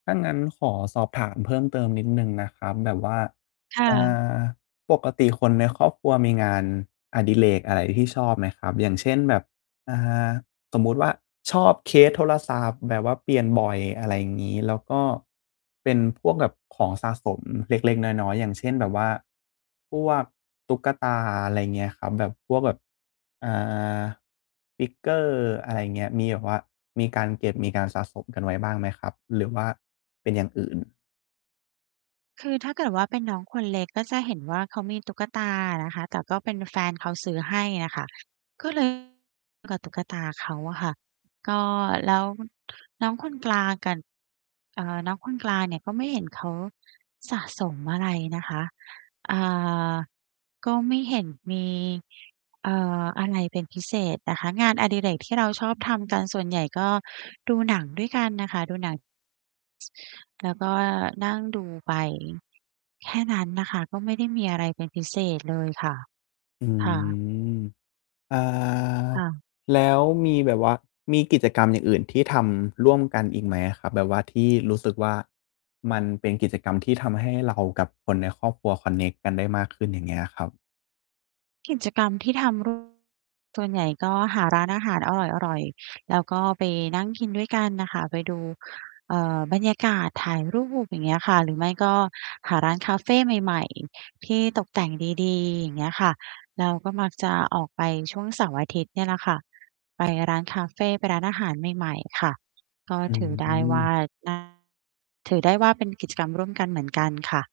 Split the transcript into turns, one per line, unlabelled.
ถ้างั้นขอสอบถามเพิ่มเติมนิดหนึ่งนะครับ แบบว่า
ค่
อ่
ะ
า ปกติคนในครอบครัวมีงานอดิเรกอะไรที่ชอบไหมครับ? อย่างเช่น แบบ อ่า สมมุติว่า ชอบเคสโทรศัพท์แบบว่าเปลี่ยนบ่อย อะไรอย่างงี้ แล้วก็ เป็นพวกแบบของสะสมเล็ก ๆ น้อย ๆ อย่างเช่น แบบว่า พวกตุ๊กตา อะไรเงี้ยครับ แบบพวกแบบ อ่า Figure อะไรเงี้ย มีแบบว่ามีการเก็บ มีการสะสมกันไว้บ้างไหมครับ? หรือว่าเป็นอย่างอื่น?
คือถ้าเกิดว่า เป็นน้องคนเล็กก็จะเห็นว่า เขามีตุ๊กตาอะนะคะ แต่ก็เป็นแฟนเขาซื้อให้อะค่ะ ก็ เลย กับตุ๊กตาเขาอะค่ะ ก็ แล้ว น้องคนกลางกั่น เอ่อ น้องคน กลางเนี่ยก็ไม่เห็นเขาสะสมอะไรนะคะ อ่า ก็ไม่เห็นมี เอ่อ อะไรเป็นพิเศษนะคะ งานอดิเรกที่เราชอบทำกันส่วนใหญ่ ก็ดูหนังด้วยกันน่ะค่ะ ดูหนัง แล้วก็นั่งดูไป แค่นั้นน่ะค่ะ ก็ไม่ได้มีอะไรเป็นพิเศษเลยค่ะ
อื
ค่ะ
ม อ่า
ค่ะ
แล้วมีแบบว่ามีกิจกรรม อย่างอื่นที่ทำร่วมกันอีกไหมอะครับ? แบบว่าที่ รู้สึกว่า มันเป็นกิจกรรมที่ทำให้ เรากับคนในครอบครัวคอนเน็กกันได้มาก ขึ้น อย่างเงี้ยครับ
กิจกรรมที่ทำ ร่วม กันส่วนใหญ่ก็ หาร้านอาหารอร่อย ๆ แล้วก็ไปนั่งกินด้วยกันน่ะค่ะ ไปดู เอ่อ บรรยากาศ ถ่ายรูป อย่างเงี้ยค่ะ หรือไม่ก็หาร้านคาเฟใหม่ ๆ ที่ตกแต่งดี ๆ อย่างเงี้ยค่ะ แล้วก็มักจะออกไปช่วงเสาร์-อาทิตย์เนี่ยแหละค่ะ ไปร้านคาเฟ ไปร้านอาหารใหม่ ๆ ค่ะ ก็
อื
ถือได้ว่า
ม
น่า ถือได้ว่า เป็น กิจกรรมร่วมกันเหมือนกันค่ะ